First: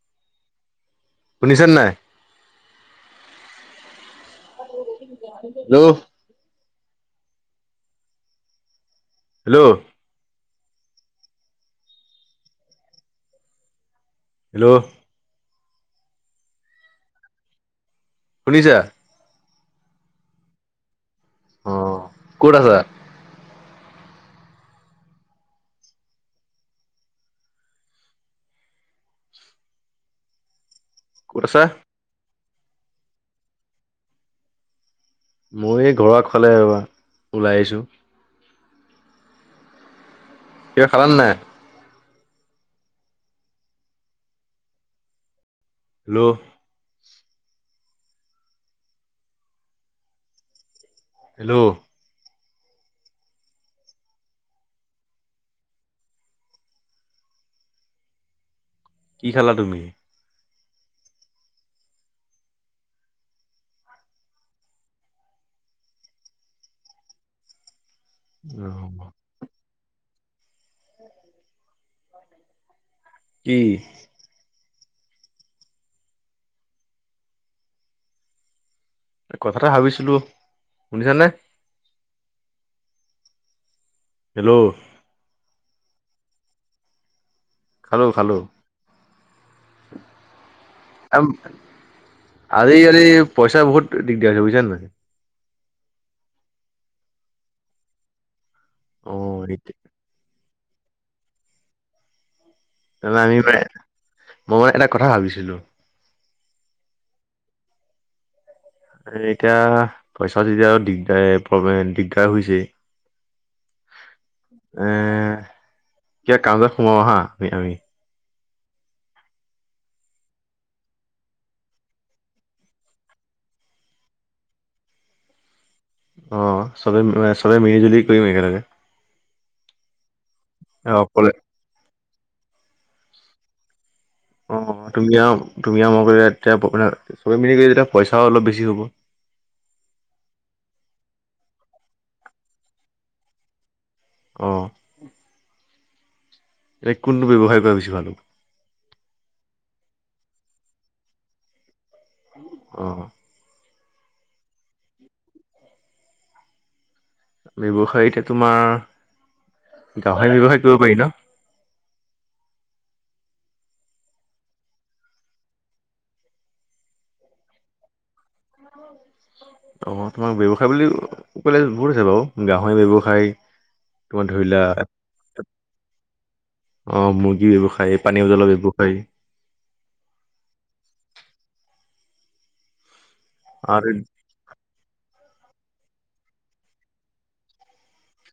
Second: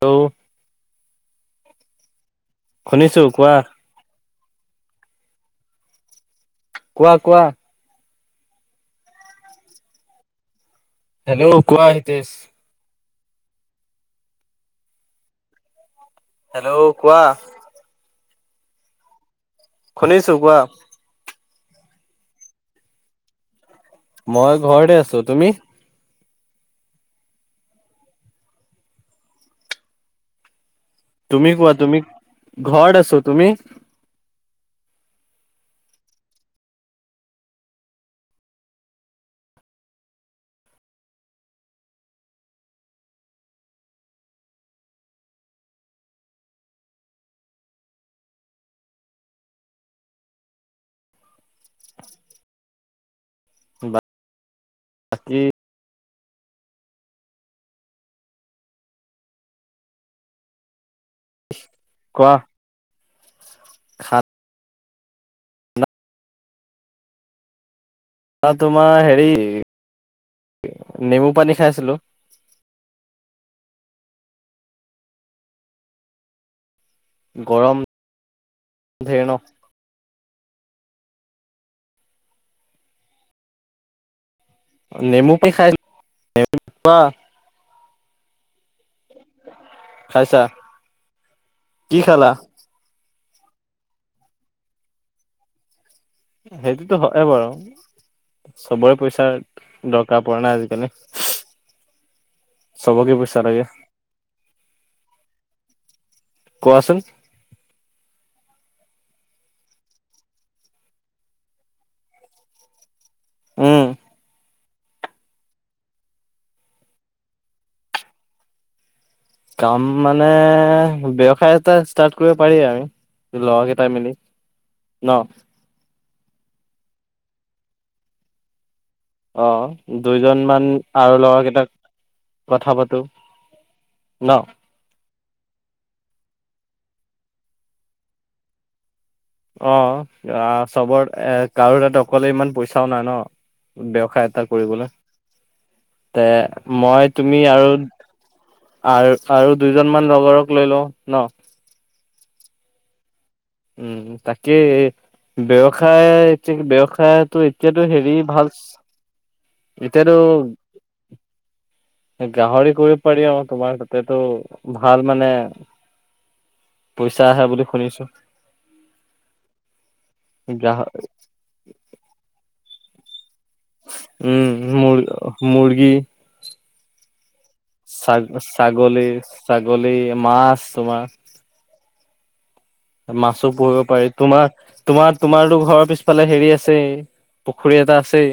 Hello শুনিছে নাই। শুনিছোঁ কোৱা। হেল্ল' কোৱা কোৱা। হেল্ল' হেল্ল' কোৱা হিতেশ হেল্ল' হেল্ল' কোৱা শুনিছা শুনিছো কোৱা অ কত আছা মই ঘৰতে আছো তুমি ক'ত তুমি আছা? কোৱা তুমি ঘৰ আছো তুমি মই ঘৰৰ ফালে ওলাই আহিছোঁ কিবা খালানে নাই হেল্ল' হেল্ল' বা বাকী কি খালা তুমি কোৱা ভাত অ তোমাৰ হেৰি নেমু পানী খাই আছিলো কি গৰম ধেৰ ন কথা এটা ভাবিছিলো শুনিছানে হেল্ল' এ খাই দিলো নেমু চেপা খালোঁ খালোঁ খাইছা আৰু কি খালা আজি কালি পইচা বহুত দিগদাৰ হৈছে বুজিছা নাই সেইটোতো হয় বাৰু চবৰে অঁ পইচাৰ সেইটোৱে দৰকাৰ পৰা নাই আজিকালি হোহু তাপা আমি মই এটা কথা ভাবিছিলো কোৱাচোন এ এতিয়া পইচা যেতিয়া আৰু দিগদাৰ প্ৰব্লেম দিগদাৰ হৈছে উম এ কিবা কাম জামত সোমাও আহা আমি কাম মানে ব্যয়সায় এটা ষ্টাৰ্ট কৰিব পাৰি আৰু লগৰ কেইটাই মেলি ন অ চবে চবে মিলি জুলি কৰিম একেলগে অ দুইজন মান অ আৰু অকলে লৰা কেইটাক কথা পাতো ন অ তুমি আও তুমি আও মই তেতিয়া প্ৰব্লেম নাই চব মিলি তেতিয়া পইচাও অলপ বেছি হ'ব [unintelligible] অ চবৰ এ কাৰো তাত অকলে ইমান পইচাও নাই ন ব্যৱসায় এটা অ কৰিবলে তে এতিয়া মই কোনটো তুমি ব্যৱসায় আৰু কৰা বেছি ভাল হ'ব আৰু আৰু দুইজন মান লগৰক লৈ লওঁ ন অহ উম তাকে ব্যৱসায় ব্যৱসায় ব্যৱসায়টো এতিয়াতো ব্যৱসায় হেৰি এতিয়া ভাল তোমাৰ এতিয়াতো গাহৰি ব্যৱসায় কৰিব পাৰি ন গাহৰি কৰিব পাৰি আৰু তোমাৰ ততেটো ভাল মানে পইচা আছে বুলি শুনিছো অ তোমাক ব্যৱসায় বুলি গ্ৰাহক কলে বহুত আছে বাৰু গাহৰি ব্যৱসায় তোমাৰ উম ধৰিলা মুৰ মুৰ্গী অ মোৰ ছাগ ছাগলী ছাগলী মাছ তোমাৰ মাছো পুহিব আৰু পাৰি তোমাৰ তোমাৰ তোমাৰতো ঘৰৰ পিছফালে হেৰি আছে পুখুৰী এটা আছেই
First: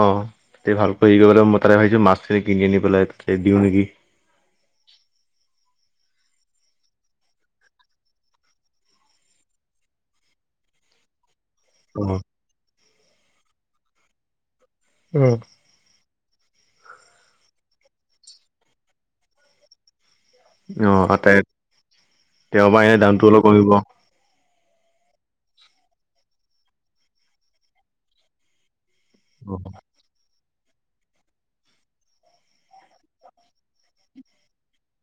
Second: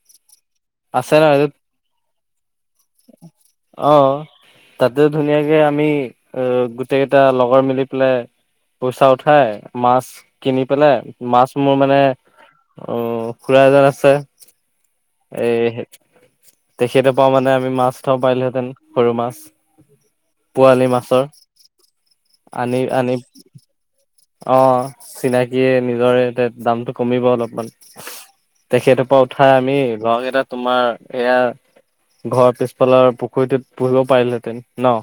অহ তাতে ভালকৈ আছে হেৰি ন কৰিলে সেইটোত মই তাতে ভাবিছো মাছখিনি কিনি আনি পেলাই তাতে দিওঁ নেকি অ তাতে ধুনীয়াকে আমি অ গোটেই কেইটা লগৰ মিলি পেলে পইচা উঠাই মাছ কিনি পেলাই মাছ। মোৰ মানে অ অ খুড়াৰা এজন আছে অ এই তেখেতে পাওঁ মানে আমি মাছ থব পাৰিলোহেঁতেন সৰু মাছ পোৱালি অ মাছৰ তাতে তেওঁৰ পৰা আনি এনে আনি দামটো অলপ কমিব অ চিনাকিয় নিজৰে দামটো কমিব অলপমান তেখে পৰা উঠাই অ আমি লৰা কেইটা তোমাৰ এয়া ঘৰৰ পিছফালৰ পুখুৰীটোত পুহিব পাৰিলেহেঁতেন ন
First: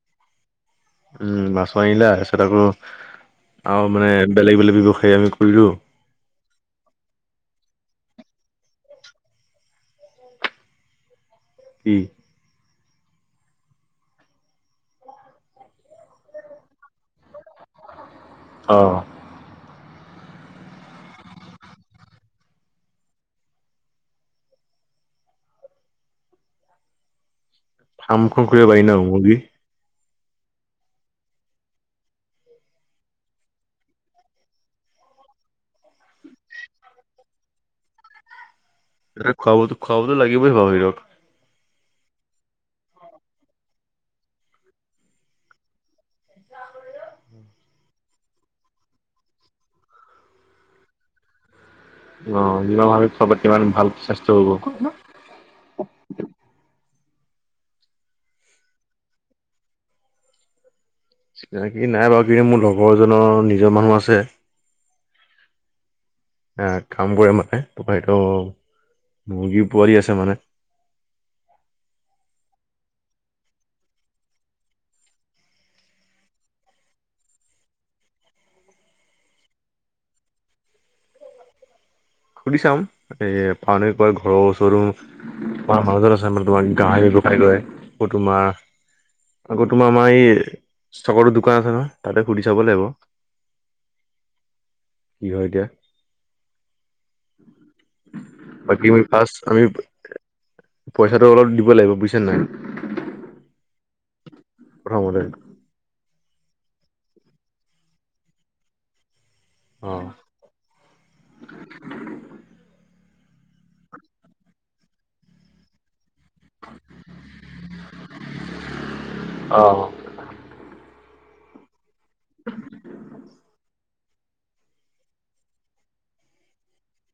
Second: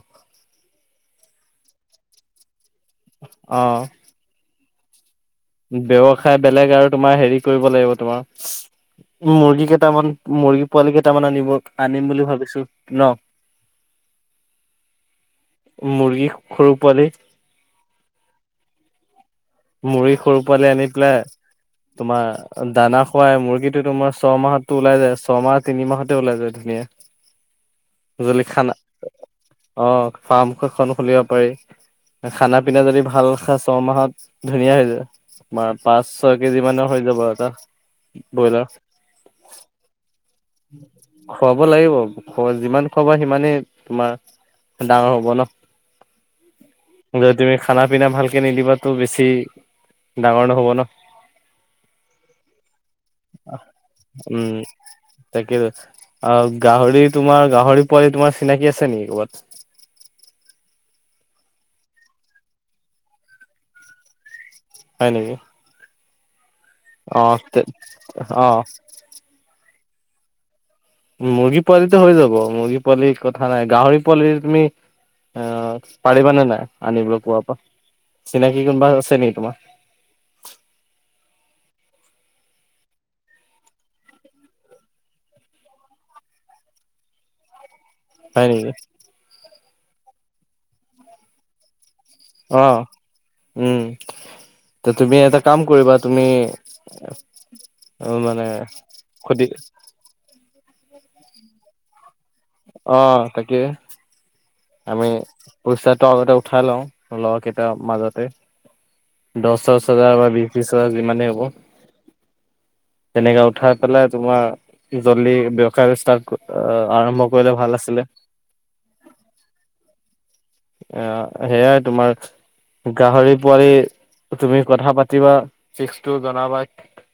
উম মাছ মাৰিলেতাৰ পিছত আকৌ অ আৰু মানে বেলেগ বেলেগ ব্যৱসায় আমি কৰিলো ব্যৱসায় বেলেগ আৰু তোমাৰ হেৰি কৰিব লাগিব তোমাৰ মুৰ্গী কেইটামান মুৰ্গী পোৱালি কেইটামান আনিব কি আনিম বুলি ভাবিছো ন মুৰ্গী সৰু পোৱালি অহ‌ মুৰ্গী সৰু পোৱালি আনি পেলাই তোমাৰ দানা খোৱাই মুৰ্গীটো তোমাৰ ছমাহতো ওলাই যায় ছয়মাহ তিনিমাহতে ওলাই যায় ধুনীয়া যদি ফাৰ্মখন খুলিব খানা পাৰি ন মুৰ্গী অ ফাৰ্ম এখন খুলিব পাৰি খানা পিনা যদি ভাল খা ছয়মাহত ধুনীয়া হৈ যায় তোমাৰ পাঁচ ছয় কেজি মানৰ হৈ যাব এটা ব্ৰইলাৰ এ খোৱা বস্তু খোৱাবতো লাগিবই আৰু সিহঁতৰ খোৱাব লাগিব যিমান খাবা সিমানেই তোমাৰ ডাঙৰ হ'ব ন যদি তুমি খানা পিনা ভালকে নিদিবাতটো বেছি সি ডাঙৰ নহ'ব ন অ যিমান ভাবি খোৱা সিমান ভাল স্বাস্থ্য হব। উম তাকে আ গাহৰি তোমাৰ গাহৰি পোৱালি তোমাৰ চিনাকি আছে নেকি কবাত চিনাকি নাই বাৰু কিন্তু মোৰ লগৰ এজনৰ নিজৰ মানুহ আছে হয় নেকি? এ কাম কৰে অ', মানে বেপাৰীতো অ', মুৰ্গী পোৱালি আছে মানে। মুৰ্গী পোৱালিতে হৈ যাব মুৰ্গী পোৱালিৰ কথা নাই গাহৰি পোৱালি তুমি আহ পাৰিবানে নাই আনিবলৈ কোৱাৰ পৰা চিনাকি কোনোবা আছে নেকি তোমাৰ [inaudible] সুধি চাম এ পা কাৰ ঘৰৰ ওচৰতো তোমাৰ মাজাজত আছে মে তোমাৰ গাহৰি ফোট মাৰ তোমাৰ হয় নেকি? আকৌ তোমাৰ আমাৰ এই ষ্টকো দোকান আছে ন। অঁ উম তুমি কি এটা হয় এতিয়া। কাম কৰিবা তুমি উ মানে বাকী সুধি পইচাঁটো অলপ দিব লাগিব নাই অঁ তাকে আমি প্ৰথমতে। পইচাঁ। ত আগতে উঠাই লওঁ লগ কেইটাৰ মাজতে দহছ অ'। হাজাৰ বা বিশ বিশ হাজাৰ যিমানেই হ'ব তেনেক উঠাই পেলাই তোমাৰ জলি ব্যৱসায়। আহ আৰম্ভ কৰিলে ভাল আছিলে। অঁ সেইয়াই তোমাৰ গাহৰি পোৱালি তুমি কথা পাতিবা, ফিক্সটো জনাবা,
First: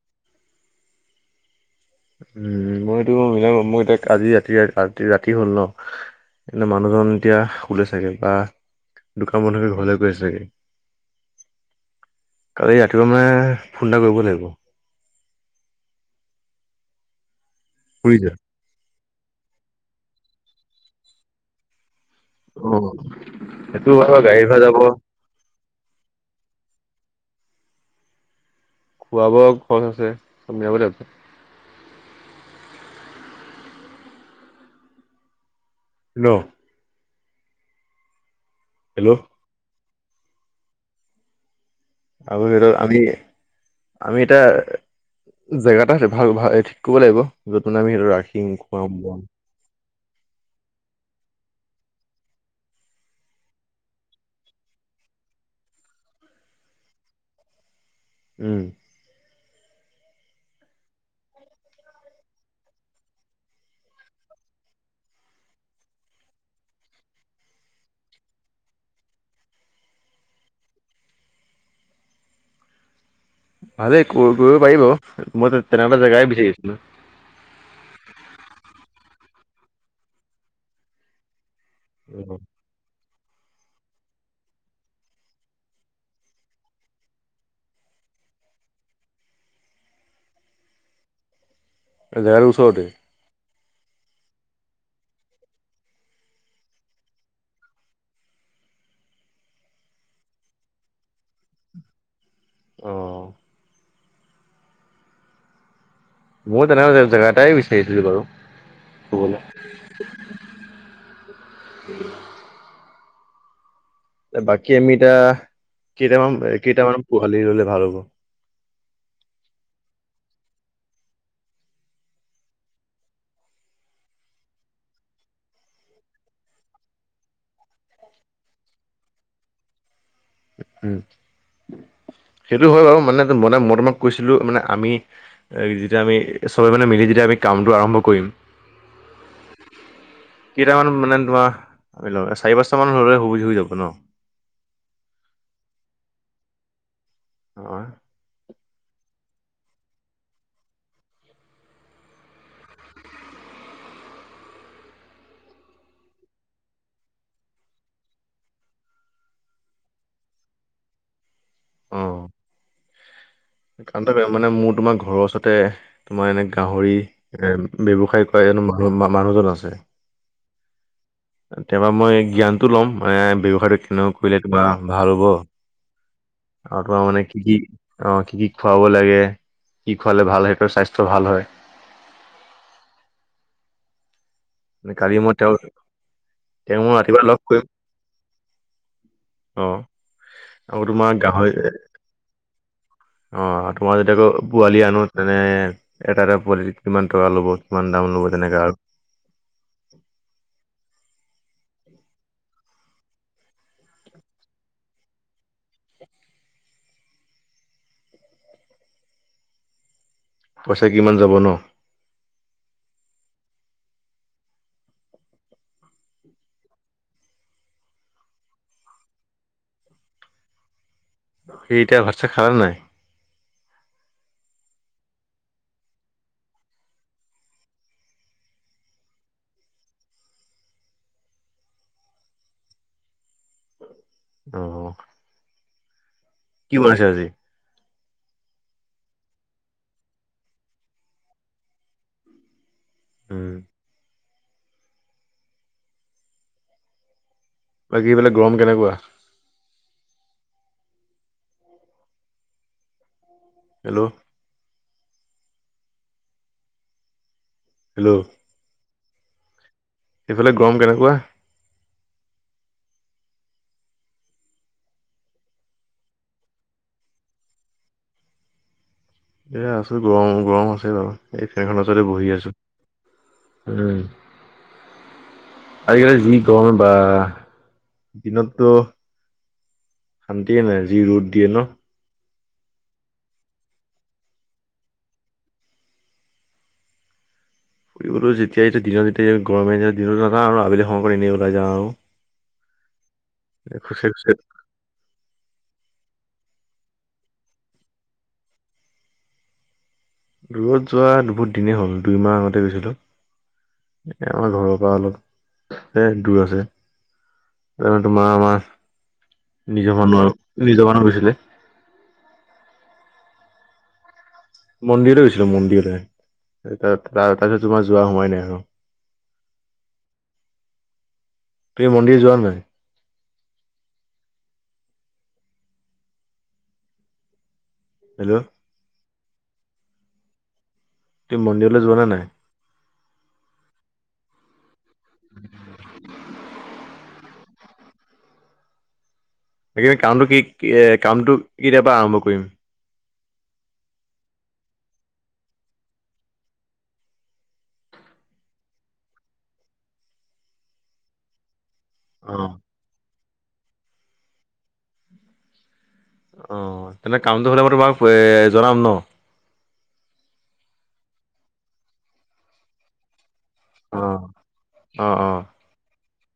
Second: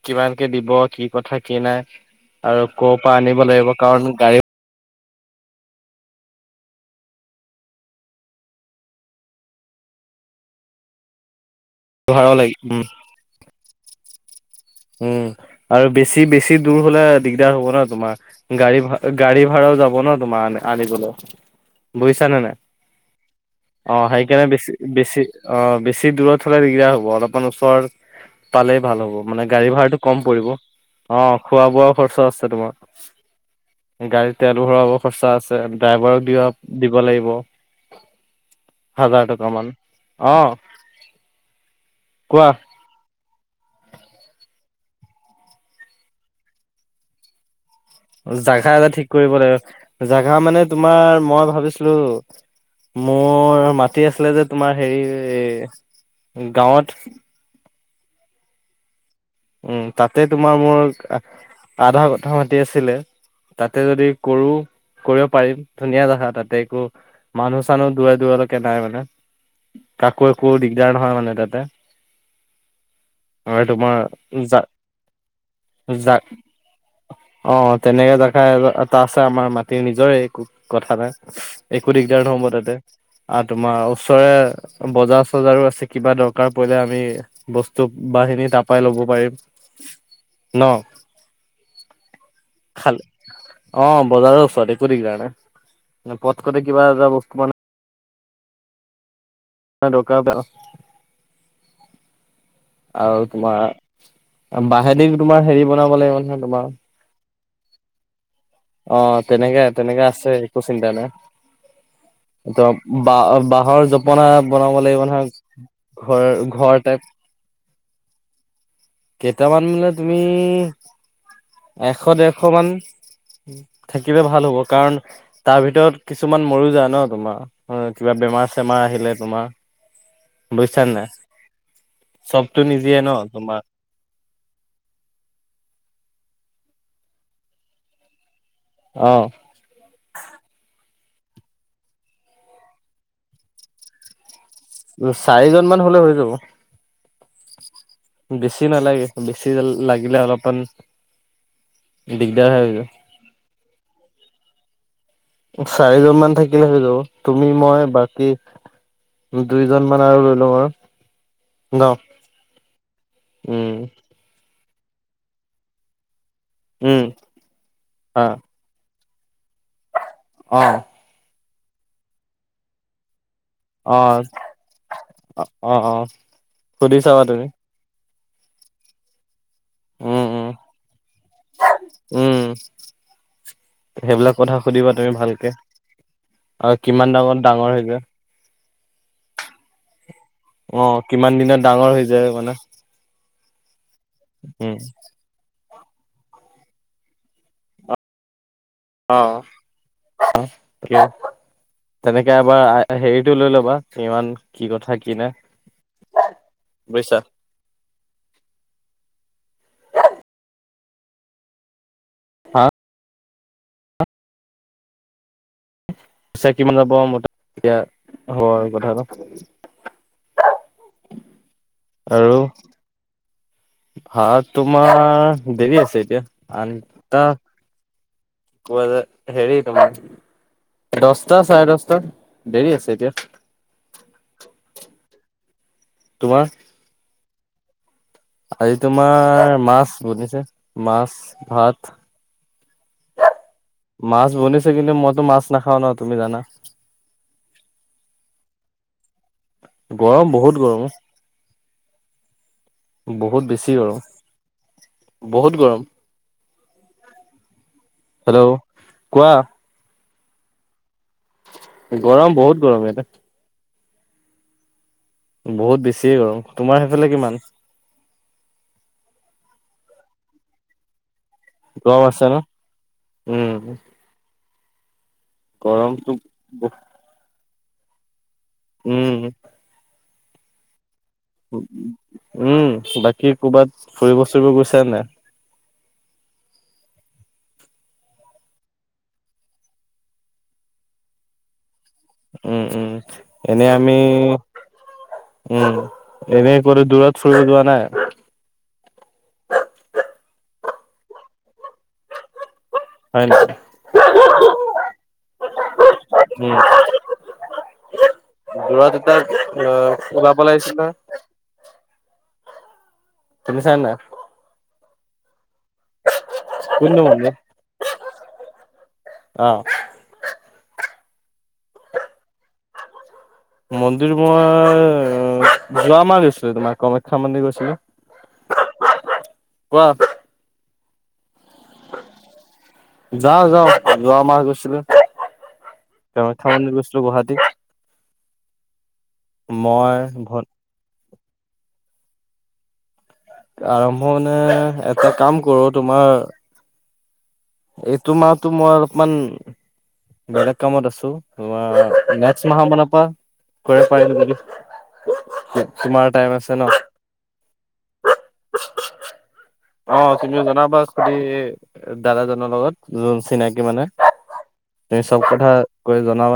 কিমান কে দিব কি কথা কি নাই। আৰু উম ক'ৰ মই এইটো পৰা আনিব মিলাই লাগিব মই কাৰণ এতিয়া গাড়ী আজি ৰাতি, ৰাতি হ'ল ন। এনে মানুহজন এতিয়া শুলে চাগে বা, দোক বন্ধ কৰি ঘৰলৈ গৈ আছে চাগে। ভাড়াও লাগিব কালি ৰাতিপুৱা মানে ফোন এটা কৰিব লাগিব। উম আৰু বেছি বেছি দূৰ হলে দিগদাৰ হ'ব ন তোমাৰ, বুজিছা। গাড়ী ভ গাড়ী ভাড়াও যাব ন তোমাৰ আনিবলৈ। বুজিছানে নে নাই? অ', সেইটো অঁ হয় গাড়ী সেইকাৰণে ভাড়া বেছি যাব বেছি অঁ বেছি দূৰত হলে দিগদাৰ হ'ব অলপ। ওচৰ পালে - খোৱা মানে বোৱা গাড়ী খৰচ ভাড়াটো আছে কম পৰিব, চব মিলাব লাগিব। অঁ খোৱা বোৱা খৰচা আছে তোমাৰ। গৰিদট ন [unintelligible] [unintelligible] লাগিব হেল্ল' হাজাৰ টকা মান অঁ। আব [unintelligible] আমি আমি এতিয়া জেগা এটা ভাল ভাল ঠিক কৰিব লাগিব। মানে আমি সেইটো ৰাখিম জাগা খুৱাম এটা ঠিক বোৱাম কৰিব লাগে, জাগা মানে তোমাৰ মই ভাবিছিলো, মোৰ মাতি আছিলে যে তোমাৰ হেৰি গাঁৱত। উম। উম তাতে তোমাৰ মোৰ আধা পথা মাতি আছিলে। তাতে যদি কৰো, কৰিব পাৰিম, ধুনীয়া জেগা তাতে একো মানুহ চানুহ দূৰ দূৰলৈকে নাই মানে। কাকো একো দিগদাৰ নহয় মানে তাতে। [unintelligible] হয় তোমাৰ ভালেই ক অ কৰিব পাৰি বাৰু মই তেনেকুৱা জেগাই বিচাৰি আছিলোঁ। [unintelligible] তেনেকে দে আৰু। এটা আছে আমাৰ মাটিৰ নিজৰে একো কথা নাই, একো দিগদাৰ নহব তাতে। আৰু তোমাৰ ওচৰে বজাৰ চজাৰো আছে। কিবা দৰকাৰ পৰিলে আমি বস্তু, বাহিনি তাৰ পৰাই ল'ব পাৰিম ন। থ'ড [unintelligible] অঁ বজাৰৰ ওচৰত একো ডিগদাৰ নাই। পথ কট কিবা এটা বস্তু মানে কা [unintelligible] আৰু তোমাৰ, অ', বাহেদি তোমাৰ হেৰি বনাব লাগিব, নহয় তোমাৰ মই তেনে জেগাটাই বিচাৰিছিলো বাৰু। অঁ ক'বলৈ। তেনেকে তেনেকা আছে, একো চিন্তা নাই। ত বাঁ বাঁহৰ জপনা বাকী বনাব আমি লাগিব এতিয়া নহয়, ঘৰ কেইটামান ঘৰ কেইটামান টাইপ। পোৱালি ল'লে ভাল হ'ব। কেইটামান মানে তুমি এশ দেৰশ মান, থাকিলে ভাল হ'ব। কাৰণ তাৰ ভিতৰত কিছুমান মৰি যায় ন তোমাৰ কিবা, বেমাৰ চেমাৰ আহিলে তোমাৰ। [unintelligible] বুজিছা নে উম, নাই? চবতো সেইটো হয় বাৰু, নিদিয়ে ন মানে মান তোমাৰ মই তোমাক কৈছিলো মানে আমি এ যেতিয়া আমি, চবে মানে মিলি যেতিয়া আমি কামটো আৰম্ভ কৰিম, অহ। কেইটামান মানে তোমাৰ চাৰি পাঁচটা মান হলে সুবিধ হৈ যাব ন? উ চাৰিজন মান হলে হৈ যাব। অ। বেছি নালাগে, বেছি লাগিলে অলপমান দিগদাৰ হয়। চাৰিজন মান থাকিলে হৈ যাব। তুমি মই বাকী, দুইজন মান আৰু লৈ লম আৰু। ন। অ উম ক মানে মোৰ তোমাৰ ঘৰৰ ওচৰতে, তোমাৰ এনে গাহৰি উম এ অ ব্যৱসায় কৰা এ মান মানুহজন আছে। অ। কেতিয়াবা মই জ্ঞানতটো ল'ম মানে। ব্যৱসায়টো অ কেনে কৰিলে তোমাৰ ভাল হ'ব, অ অ আৰু সুধি তোমাৰ মানে চাবা কি তুমি কি? অ, কি কি খুৱাব লাগে। কি উম খোৱালে ভাল উম সেইটোবে স্বাস্থ্য ভাল হয়? উম সেইবিলাক কথা সুধিবা তুমি কালি মই ভালকে তেওঁ আৰু তেওঁক মই কিমান ৰাতিপুৱা ডাঙৰ লগ কৰিম। ডাঙৰ হৈ যায় অ। আকৌ অ, তোমাৰ কিমান গাহৰি দিনত ডাঙৰ হৈ যায় মানে? অ, তোমাৰ যেতিয়া আকৌ উম পোৱালি আনো তেনে এটা-এটা পোৱালিত কিমান টকা ল'ব কিমান দাম ল'ব তেনেকা আৰু। অ,। তেনেকে এবাৰ হেৰিতটো লৈ ল'বা ইমান কি কথা কি নাই। বুজিছা? পইচা কিমান যাব ন? হা পইছা কিমান যাব এতিয়া হব কথাটো। সেইতিয়া ভাত- চাত আৰু খালা নাই? ভাত তোমাৰ দেৰি আছে এতিয়া। আঠ হেৰী তোমাৰ দহটা চাৰে দহটাত দেৰি আছে এতিয়া। অ তোমাৰ কি বনাইছে আজি? আজি তোমাৰ মাছ বনিছে, মাছ ভাত। উম। মাছ বনিছে কিন্তু মইতো মাছ নাখাওঁ ন তুমি জানা। বাকী সেইফালে গৰম কেনেকুৱা? গৰম বহুত, গৰম বহুত। বহুত বেছি গৰম হেল্ল' বহুত গৰম। হেল্ল', কোৱা? এইফালে গৰম কেনেকে গৰম বহুত গৰম ইয়াতে। বহুত বেছিয়ে গৰম। তোমাৰ সেইফালে কিমান? এ' আছো গৰম গৰম আছেই বাৰু। এই ফেনখন গৰম ওচৰতে আছে বহি ন আছো, উম। গৰমটো আজিকালি যি গৰম বা। দিনততো উম শান্তিয়ে নাই যি ৰ'দ দিয়ে ন। উম, বাকী ক'বাত ফুৰিব ফুৰিব গৈছ নে নাই? ফুৰিবটো যেতিয়াই দিনত যেতিয়া যাবি গৰমে দিনত নাজাওঁ আৰু আবেলি সময় কন এনেই ওলাই যাওঁ আৰু উম, উম এনে আমি, খোজকাঢ়ি খোজকাঢ়ি উম এনে দূৰত ফুৰিব যোৱা নাই দূৰত যোৱা বহুত দিনেই হ'ল। দুই মাহ আগতে গৈছিলো হয় নাই? আমাৰ ঘৰৰ পৰা অলপ সে দূৰ উম, আছে। এ মানে তোমাৰ, আমাৰ দূৰত এটা অ', নিজৰ মানুহ আৰু ওলাব লাগিছিল নিজৰ নহয় খনত গৈছিলে। তুমি চা না মন্দিৰতে গৈছিলো, মন্দিৰতে তাৰ কোনটো মন্দিৰ? তাৰপিছত তোমাৰ যোৱা হোৱাই নাই আৰু। অ। তুমি মন্দিৰ যোৱা নাই? মন্দিৰ মই উম যোৱা মাহ গৈছিলো। তোমাৰ কামাখ্যা মন্দিৰ গৈছিলো। হেল্ল। কোৱা? তুমি মন্দিৰলে যোৱা নে নাই যাওঁ যাওঁ যোৱা মাহ গৈছিলো কামাখ্যা মন্দিৰ গৈছি গুৱাহাটী বাকী মই কামটো কি ভন এ কামটো কেতিয়া পা আৰম্ভ কৰিম আৰম্ভ মানে এটা কাম কৰোঁ তোমাৰ এইটো মাহতো মই অলপমান বেলেগ কামত আছোঁ তোমাৰ নেক্সট অ'। মাহ মান পা কৰিব পাৰিম নিকি অ তেনে কামটো হ'লে মই তোমাক এ জনাম ন অ তুমি জনাবা সুধি দাদাজনৰ লগত যোন চিনা কি মানে অ'। তুমি অ', চব অ'। কথা কৈ জনাবা